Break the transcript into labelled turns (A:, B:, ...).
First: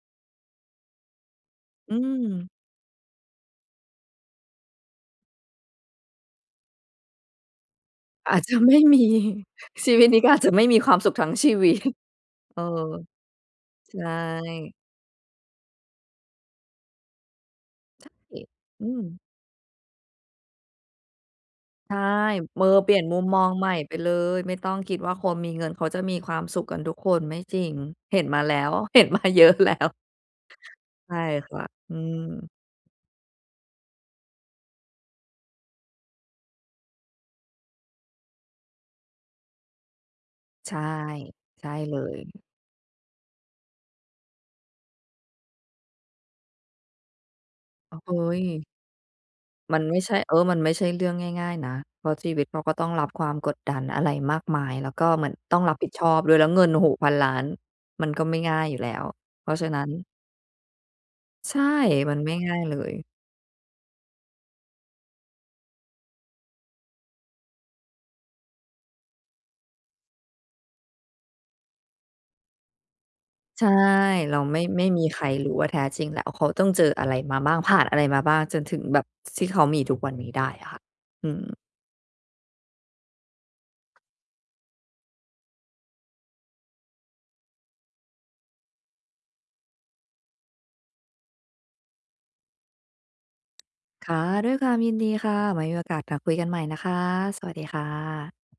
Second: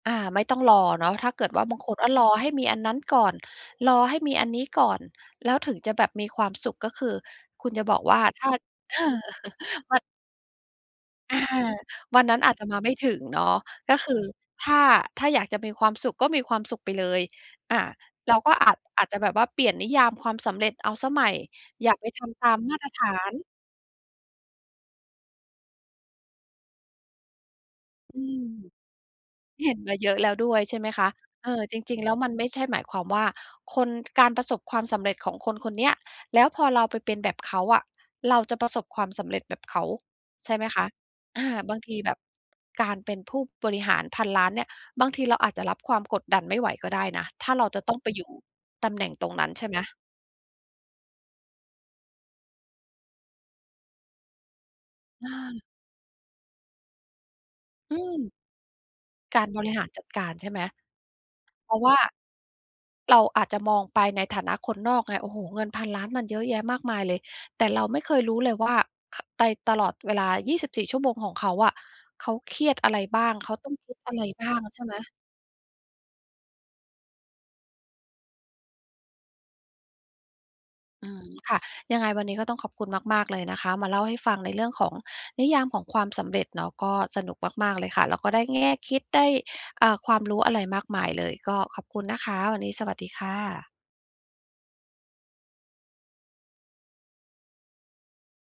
A: อา ไม่ต้องรอเนาะ ถ้าเกิดว่า บางค
B: อื
A: น อะ รอ
B: ม
A: ให้มีอันนั้น ก่อน รอให้มีอันนี้ก่อน แล้วถึงจะแบบมีความสุข ก็คือคุณจะบอกว่า
B: อา
A: ถ
B: จ
A: ้
B: จ
A: า
B: ะ ไม่
A: เอ
B: มี
A: อ
B: ชี
A: มั
B: ว
A: น
B: ิตนี้ ก็อาจจะไม่มีความสุขทั้ง
A: อา
B: ชีวิต
A: วันนั้นอา
B: เ
A: จ
B: ออ
A: จะมาไม่ถึงเนาะ ก
B: ใ
A: ็
B: ช
A: คือถ้
B: ่
A: า ถ้าอยากจะมีความสุขก็มีความสุขไปเลย อา
B: ใช่
A: เราก็อาจ
B: อื
A: อ
B: ม
A: าจจะแบบว่าเปลี่ยนนิยามความสำเร็จเอาเสียใหม่ อย
B: ใ
A: ่
B: ช
A: า
B: ่
A: ไปทำตาม
B: เมอ
A: มาต
B: เป
A: ร
B: ลี่
A: ฐ
B: ยน
A: า
B: มุม
A: น
B: มองใหม่ไปเลย ไม่ต้องคิดว่า คนมีเงินเขาจะมีความสุขกันทุกคน ไม่จริง
A: อ
B: เห็
A: ื
B: นมา
A: ม
B: แล้ว เห็น มาเยอะแ
A: เ
B: ล
A: ห
B: ้
A: ็น
B: ว
A: มาเยอะแล้วด้วย ใช่ไหมคะ?
B: ใช่
A: เอ
B: ค่ะ
A: อ จ
B: อื
A: ริง ๆ แล้วมัน
B: ม
A: ไม่ใช่หมายความว่า คน การประสบความสำเร็จของคนคนเนี้ย แล้วพอเราไปเป็นแบบเขาอะเราจะประสบความสำเร็จแบบเขา ใช่ไหม
B: ใช
A: ค
B: ่
A: ะ? อา
B: ใช่
A: บางท
B: เล
A: ีแบบ
B: ย
A: การเป็นผู้บริหาร 1,000,000,000 เนี่ย บางทีเราอาจจะรับความกดดันไม่ไหวก็ได้นะ ถ้าเราจะต
B: อ
A: ้
B: ้
A: อ
B: า
A: ง
B: ว
A: ไ
B: เ
A: ป
B: ฮ้
A: อยู่
B: ย
A: ตำแหน่งตรงนั้น ใช่ไ
B: ม
A: หม?
B: ันไม่ใช่ เออ มันไม่ใช่เรื่องง่าย ๆ นะ เพราะชีวิตเขาก็ต้องรับความกดดันอะไรมากมาย แล้วก็เหมื
A: อ
B: อนต้อง
A: า
B: รับผิดชอบด้วย แล้วเงิน โอ้โฮ 1,000,000,000
A: อ
B: มันก็
A: ืม
B: ไม่ง่ายอยู่แล้ว
A: ก
B: เ
A: า
B: พ
A: ร
B: ราะ
A: บ
B: ฉ
A: ร
B: ะ
A: ิ
B: นั
A: ห
B: ้
A: ารจ
B: น
A: ัดการ ใช่ไหม?
B: ใช่
A: เพราะว่า
B: มันไม่ง่ายเลย
A: เราอาจจะมองไปในฐานะคนนอกไง โอ้โฮ เงิน 1,000,000,000 มันเยอะแยะมากมายเลย แต่เราไม่เคยรู้เลยว่า ไป ตลอดเวลา 24 ชั่วโมงของเขาอะ เขาเครียดอะไรบ้าง? เขา
B: ใช
A: ต
B: ่
A: ้องคิดอะไร
B: เรา
A: บ้า
B: ไม
A: ง
B: ่
A: ใช
B: ไม
A: ่
B: ่
A: ไหม?
B: มีใครรู้ว่า แท้จริงแล้วเขาต้องเจออะไร มาบ้าง ผ่านอะไรมาบ้าง จนถึงแบบ ส ที่เขามี ทุกวันนี้ได้อะค่ะ
A: อืม
B: อืม
A: ค่ะ ยังไงวันนี้ก็ต้องขอบคุณมาก ๆ เลยนะคะ มาเล่าให้ฟังในเรื่องของ "นิยามของความสำเร็จ" เนาะ ก็สนุกมาก ๆ เลยค่ะ แล้วก็ได้แง่คิด ได้ อ่า ความรู้อะไรมากมายเลย ก็ขอบคุณนะคะ วันนี้ สวัสดีค่ะ
B: ค่ะ ด้วยความยินดีค่ะ ไว้มีโอกาสมาคุยกันใหม่นะคะ สวัสดี ค่ะ